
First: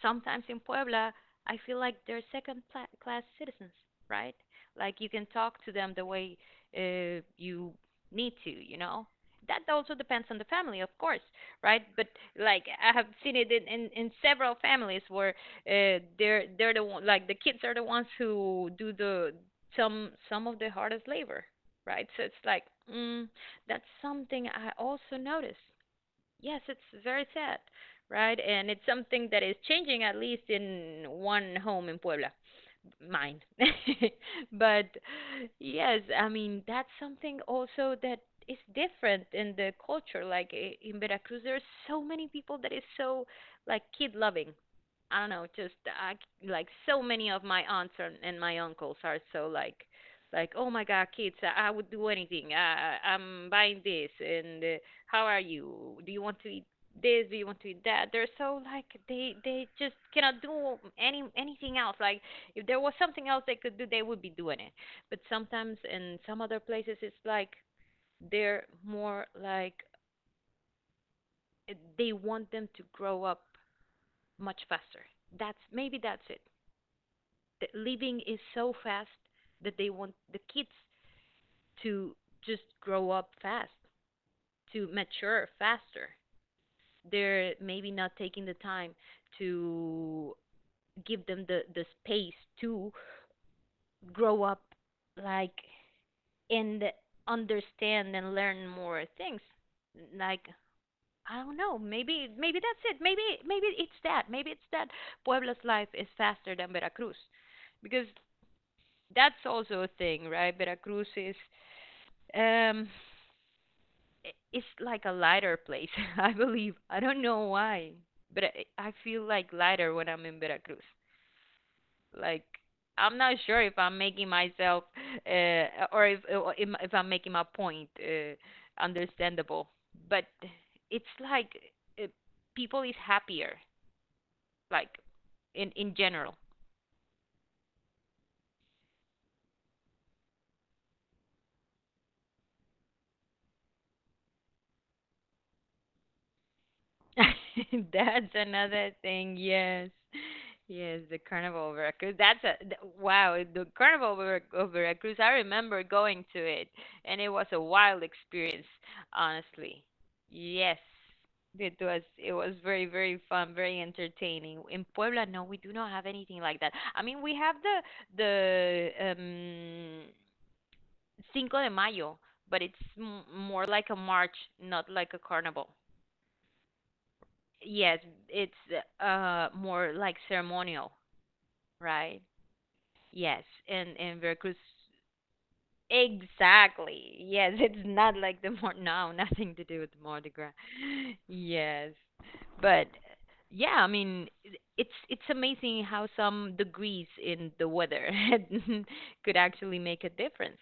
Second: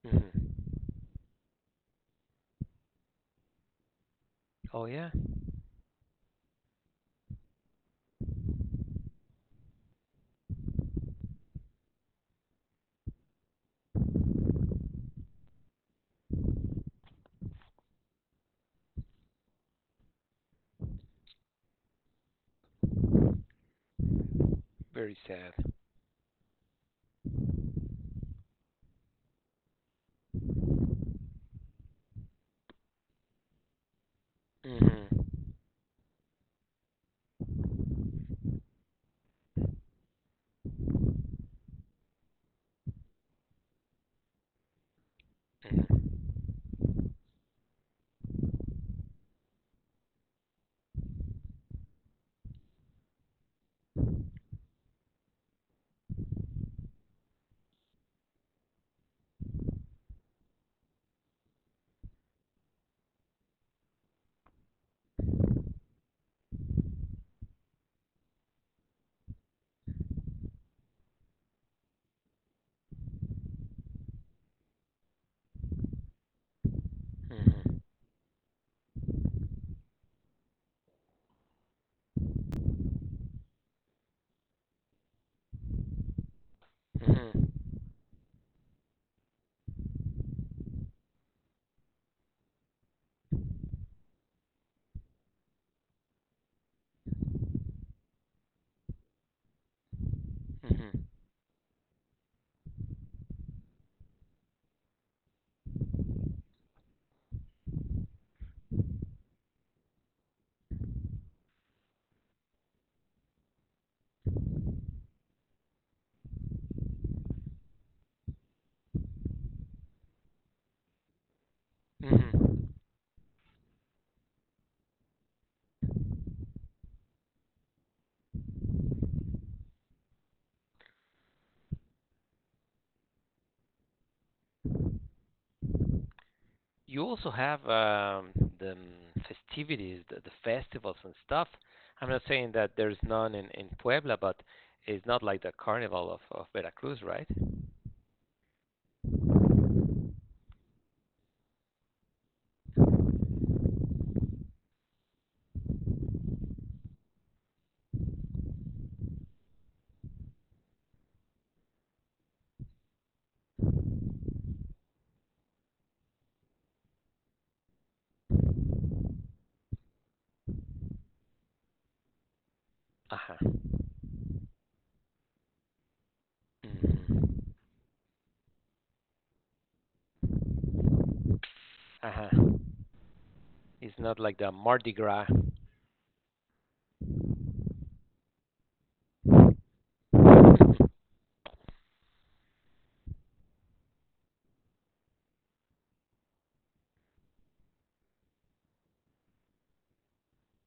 Speaker 1: sometimes in
Speaker 2: Hmm.
Speaker 1: Puebla, I feel like they're second class citizens, right?
Speaker 2: Oh
Speaker 1: Like you
Speaker 2: yeah,
Speaker 1: can talk to them the way you need to, you know? That also depends on the family, of course, right? But like I have seen it in, in, several families where the kids are the ones who do the some of the hardest labor, right? So it's like, mm, that's something I
Speaker 2: very
Speaker 1: also
Speaker 2: sad.
Speaker 1: noticed. Yes, it's very sad, right? And it's something that is changing, at least in one home in Puebla, mine. But
Speaker 2: Hmm.
Speaker 1: yes, I mean, that's something also that is different in the culture. Like, in Veracruz, there are so many people that is so, like, kid loving. I don't know,
Speaker 2: Hmm.
Speaker 1: like, so many of my aunts and my uncles are so like oh my god, kids, I would do anything. I'm buying this, and how are you? Do you want to eat this? Do you want to eat that? They're so like, they just cannot do anything else. Like, if there was something else they could do, they would be doing it. But sometimes in some other places, it's like they're more like, they want them to grow up much faster. That's, maybe that's it. The
Speaker 2: Hmm.
Speaker 1: living is so fast that they want the kids to just grow up fast, to mature faster.
Speaker 2: Hmm.
Speaker 1: They're maybe not taking the time to give them the space to grow up, like, and understand and learn more things. Like,
Speaker 2: Hmm.
Speaker 1: I don't know, maybe that's it. Maybe it's that. Maybe it's that Puebla's life is faster than Veracruz, because that's also a thing, right? Veracruz is um it's like a lighter place, I believe. I don't know why, but I feel like lighter when I'm in Veracruz.
Speaker 2: Hmm.
Speaker 1: Like, I'm not sure if I'm making myself or if I'm making my point understandable, but it's like, uh, people is happier, like, in general.
Speaker 2: You also have the festivities, the festivals and stuff. I'm not saying that there's none in Puebla, but it's not like the carnival of Veracruz, right?
Speaker 1: That's another thing. Yes. Yes, the Carnival of Veracruz. Wow, the Carnival of Veracruz. I remember going to it and it was a wild experience, honestly. Yes. It was very, very fun, very entertaining. In Puebla, no, we do not have anything like that. I mean, we have the the um Cinco de Mayo, but it's
Speaker 2: Uh
Speaker 1: m-
Speaker 2: huh.
Speaker 1: more like a march, not like a carnival.
Speaker 2: Mm.
Speaker 1: Yes, it's more like ceremonial,
Speaker 2: Uh
Speaker 1: right?
Speaker 2: huh.
Speaker 1: Yes,
Speaker 2: It's not
Speaker 1: in
Speaker 2: like the
Speaker 1: Veracruz,
Speaker 2: Mardi Gras.
Speaker 1: exactly. Yes, it's not like the more, no, nothing to do with the Mardi Gras. Yes, but yeah, I mean, it's amazing how some degrees in the weather could actually make a difference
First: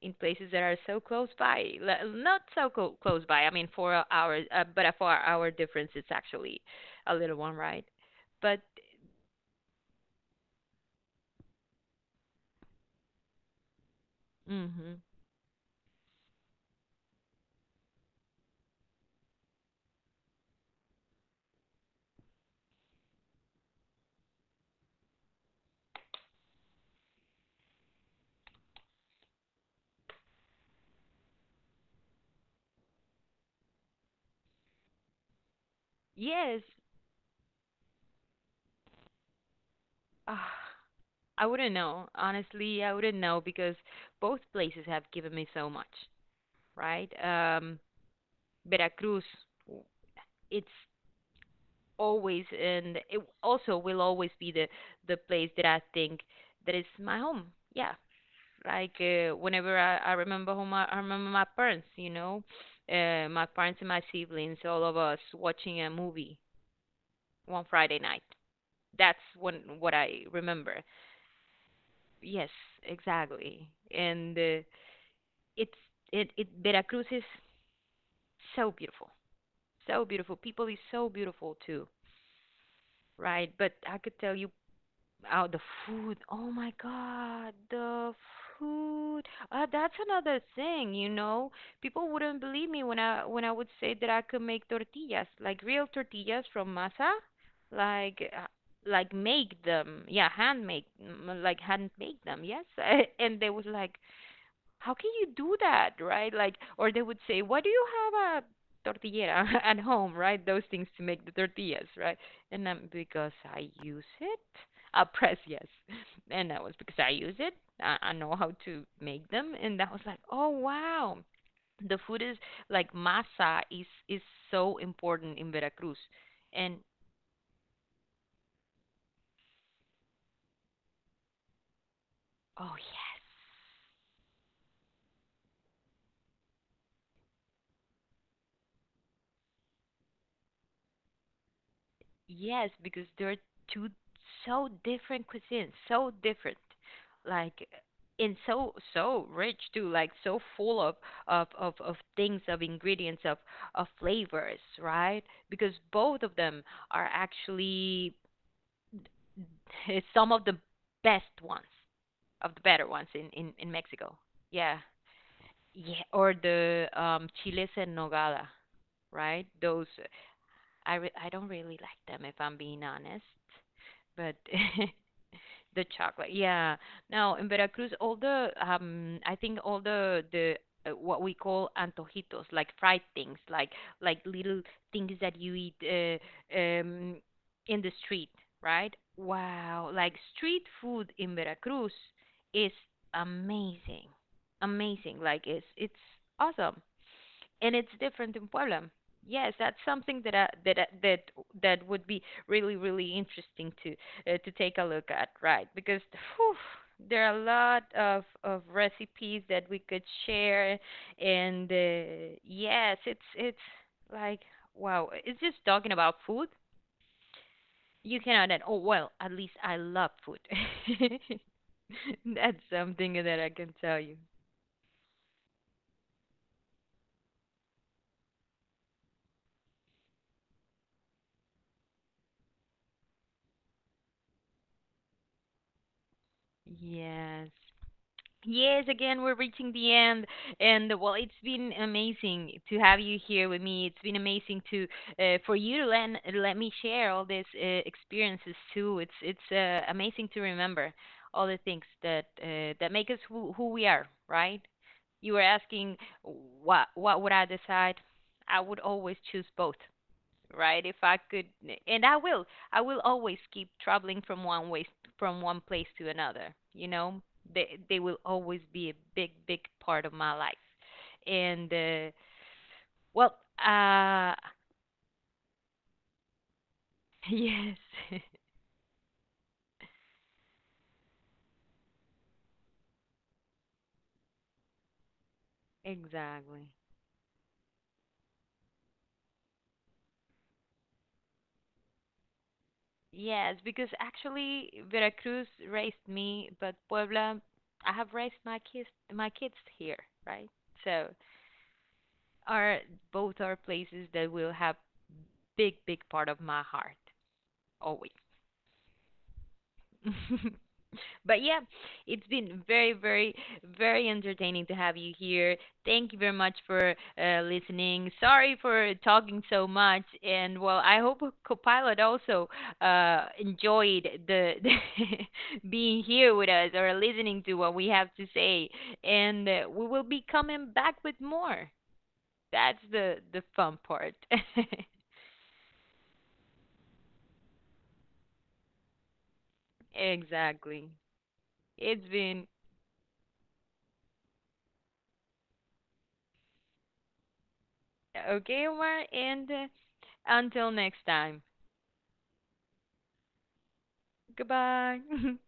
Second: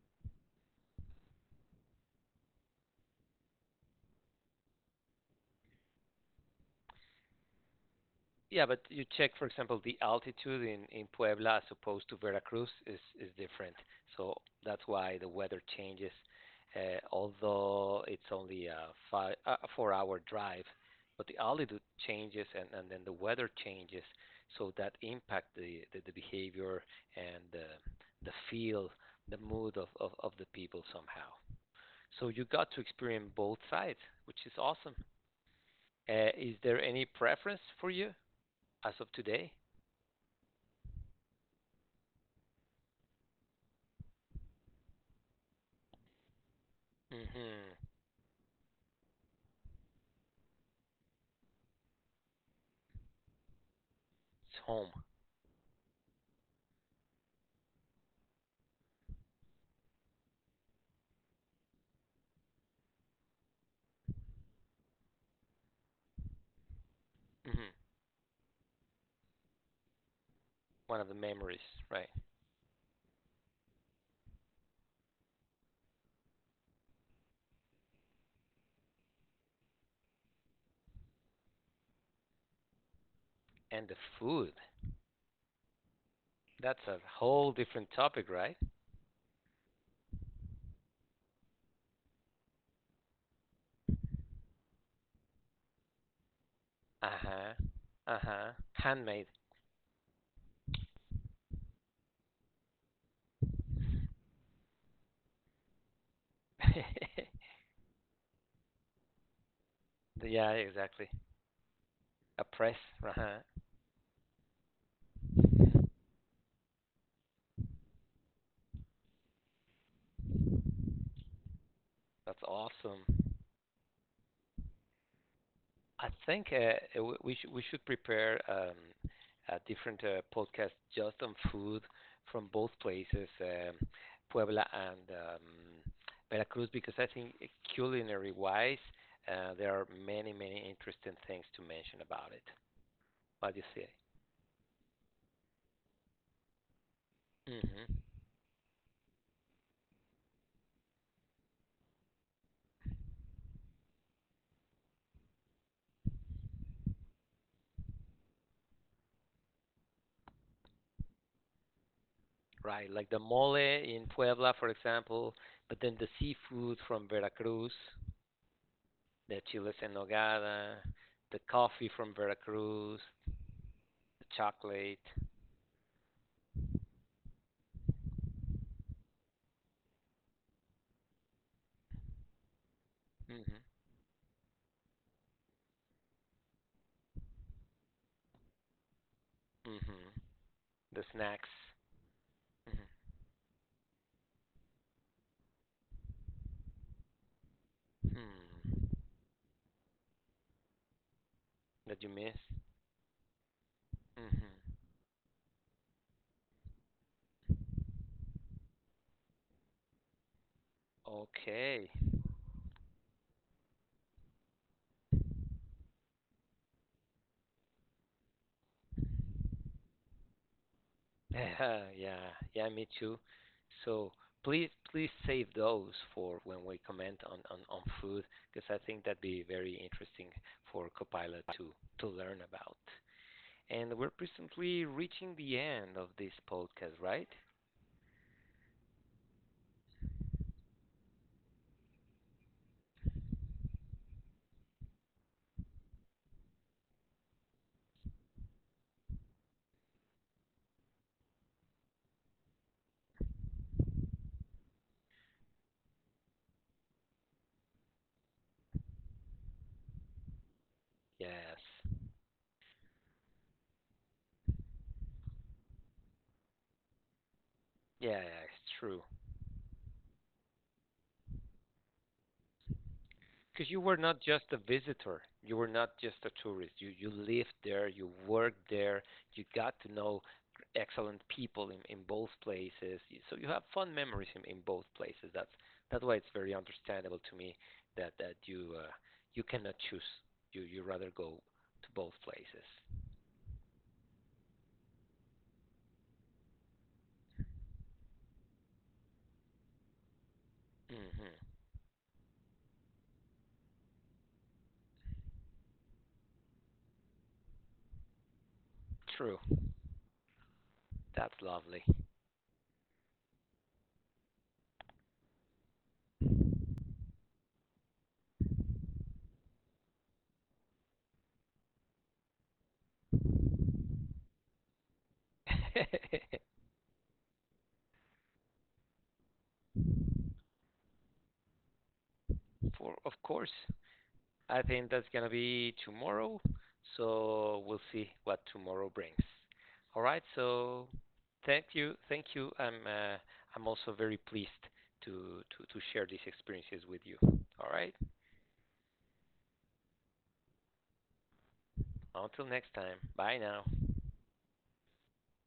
Speaker 1: in places that are so close by. Not so close by. I mean, 4 hours, but a four-hour difference is actually a little one, right? But
Speaker 2: Yeah, but you check, for example, the altitude in Puebla as opposed to Veracruz is different. So that's
Speaker 1: hmm.
Speaker 2: why the weather changes. Although it's only a four-hour drive, but the altitude changes and then the weather changes, so that impact the behavior and the feel, the mood of the people somehow. So you got to experience both sides, which is awesome. Is
Speaker 1: Yes.
Speaker 2: there any preference for you as of today?
Speaker 1: Ah. I wouldn't know. Honestly, I wouldn't know because both places have given me so much, right?
Speaker 2: Hmm. It's
Speaker 1: Veracruz, it's always and it also will always be the
Speaker 2: home.
Speaker 1: the place that I think that is my home. Yeah, like, whenever I remember home, I remember my parents. You know, my parents and my siblings, all of us watching a movie one
Speaker 2: Hmm.
Speaker 1: Friday night. That's when what I remember.
Speaker 2: One of the memories, right?
Speaker 1: Yes, exactly. And it's it it Veracruz is so beautiful, so beautiful. People is so beautiful too, right? But
Speaker 2: And the
Speaker 1: I could tell you,
Speaker 2: food.
Speaker 1: oh, the food. Oh my
Speaker 2: That's a whole
Speaker 1: God,
Speaker 2: different
Speaker 1: the
Speaker 2: topic, right?
Speaker 1: food. That's another thing, you know. People wouldn't believe me when I would say that I could make tortillas, like real tortillas from masa,
Speaker 2: Uh-huh.
Speaker 1: like,
Speaker 2: Uh-huh. Handmade.
Speaker 1: hand make, mm, like hand make them, yes. And they was like, how can you do that, right? Like, or they would say, why do you have a tortillera at home, right?
Speaker 2: Yeah,
Speaker 1: Those things to
Speaker 2: exactly.
Speaker 1: make the tortillas, right?
Speaker 2: A
Speaker 1: And
Speaker 2: press.
Speaker 1: I'm because
Speaker 2: Uh-huh.
Speaker 1: I use it. I press, yes, and that was because I use it. I know how to make them, and that was like, oh wow, the food is
Speaker 2: That's
Speaker 1: like,
Speaker 2: awesome.
Speaker 1: masa is so important in Veracruz,
Speaker 2: I think
Speaker 1: and
Speaker 2: we should prepare a different podcast just on food from both
Speaker 1: oh
Speaker 2: places,
Speaker 1: yes.
Speaker 2: Puebla and Veracruz, because I think culinary wise, there are many many interesting things to mention about it.
Speaker 1: Yes, because they're
Speaker 2: What do you
Speaker 1: two
Speaker 2: say?
Speaker 1: so different cuisines, so different, like,
Speaker 2: Hmm.
Speaker 1: and so so rich too, like so full of things, of ingredients, of flavors, right? Because both of them are actually some of the best ones, of the better
Speaker 2: Right,
Speaker 1: ones
Speaker 2: like the
Speaker 1: in
Speaker 2: mole in
Speaker 1: Mexico.
Speaker 2: Puebla, for
Speaker 1: Yeah.
Speaker 2: example, but then
Speaker 1: Yeah,
Speaker 2: the
Speaker 1: or
Speaker 2: seafood
Speaker 1: the
Speaker 2: from
Speaker 1: chiles
Speaker 2: Veracruz,
Speaker 1: en nogada,
Speaker 2: the
Speaker 1: right?
Speaker 2: chiles
Speaker 1: Those,
Speaker 2: en nogada,
Speaker 1: I
Speaker 2: the
Speaker 1: don't really
Speaker 2: coffee
Speaker 1: like
Speaker 2: from
Speaker 1: them, if I'm being
Speaker 2: Veracruz,
Speaker 1: honest.
Speaker 2: the
Speaker 1: But
Speaker 2: chocolate.
Speaker 1: the chocolate, yeah. Now in Veracruz, all the I think all the what we call antojitos, like fried things,
Speaker 2: Hmm.
Speaker 1: like little things that you eat um in the street, right? Wow, like
Speaker 2: Hmm.
Speaker 1: street
Speaker 2: The
Speaker 1: food in
Speaker 2: snacks.
Speaker 1: Veracruz is
Speaker 2: Hmm.
Speaker 1: amazing, amazing. Like, it's awesome and it's different in Puebla.
Speaker 2: Hmm.
Speaker 1: Yes, that's something that I, that that
Speaker 2: That
Speaker 1: would
Speaker 2: you
Speaker 1: be
Speaker 2: miss.
Speaker 1: really, really interesting to
Speaker 2: Hmm.
Speaker 1: take a look at, right? Because, whew, there are a lot of recipes that we could share, and
Speaker 2: Okay.
Speaker 1: yes, it's like, wow, it's just talking about food. You cannot, and oh well, at least I love food.
Speaker 2: Yeah.
Speaker 1: That's
Speaker 2: Yeah, me
Speaker 1: something
Speaker 2: too.
Speaker 1: that I can tell
Speaker 2: So
Speaker 1: you.
Speaker 2: please, please save those for when we comment on food, because I think that'd be very interesting for Copilot to learn about. And we're presently reaching the end of this podcast, right?
Speaker 1: Yes. Yes, again, we're reaching the end, and well, it's been amazing to have you here with me. It's been amazing to for you to let let me share all these experiences too. It's amazing to remember all the things that that make us who we are, right? You were asking what would I decide? I would always choose both, right? If I could,
Speaker 2: Yes.
Speaker 1: and I will always keep traveling from one way, from one place to another. You know, they will
Speaker 2: Yeah, yeah,
Speaker 1: always
Speaker 2: it's
Speaker 1: be a
Speaker 2: true.
Speaker 1: big, big part of my life. And well,
Speaker 2: Because you were not
Speaker 1: uh,
Speaker 2: just a visitor, you were not just a tourist, you lived
Speaker 1: yes,
Speaker 2: there, you worked there, you got to know excellent people in both places, so you have fun memories in both places. That's why it's very
Speaker 1: exactly.
Speaker 2: understandable to me that you, you cannot choose, you rather go to both places.
Speaker 1: Yes, because actually Veracruz raised me, but Puebla, I have raised my kids here, right? So
Speaker 2: Hmm.
Speaker 1: are both are places that will have big, big part of my heart, always.
Speaker 2: True. That's
Speaker 1: But yeah,
Speaker 2: lovely.
Speaker 1: it's been very, very, very entertaining to have you here. Thank you very much for listening. Sorry for talking so much, and well, I hope Copilot also enjoyed the, the being here with us or listening to what we have to say. And we will be coming back with more. That's
Speaker 2: for Of
Speaker 1: the
Speaker 2: course.
Speaker 1: fun part.
Speaker 2: I think that's gonna be tomorrow. So we'll see what tomorrow brings. All right. So
Speaker 1: Exactly.
Speaker 2: thank you,
Speaker 1: It's
Speaker 2: thank
Speaker 1: been
Speaker 2: you. I'm also very pleased to share these experiences with you. All right.
Speaker 1: okay, Omar, and until next time.
Speaker 2: Until next time. Bye now.
Speaker 1: Goodbye.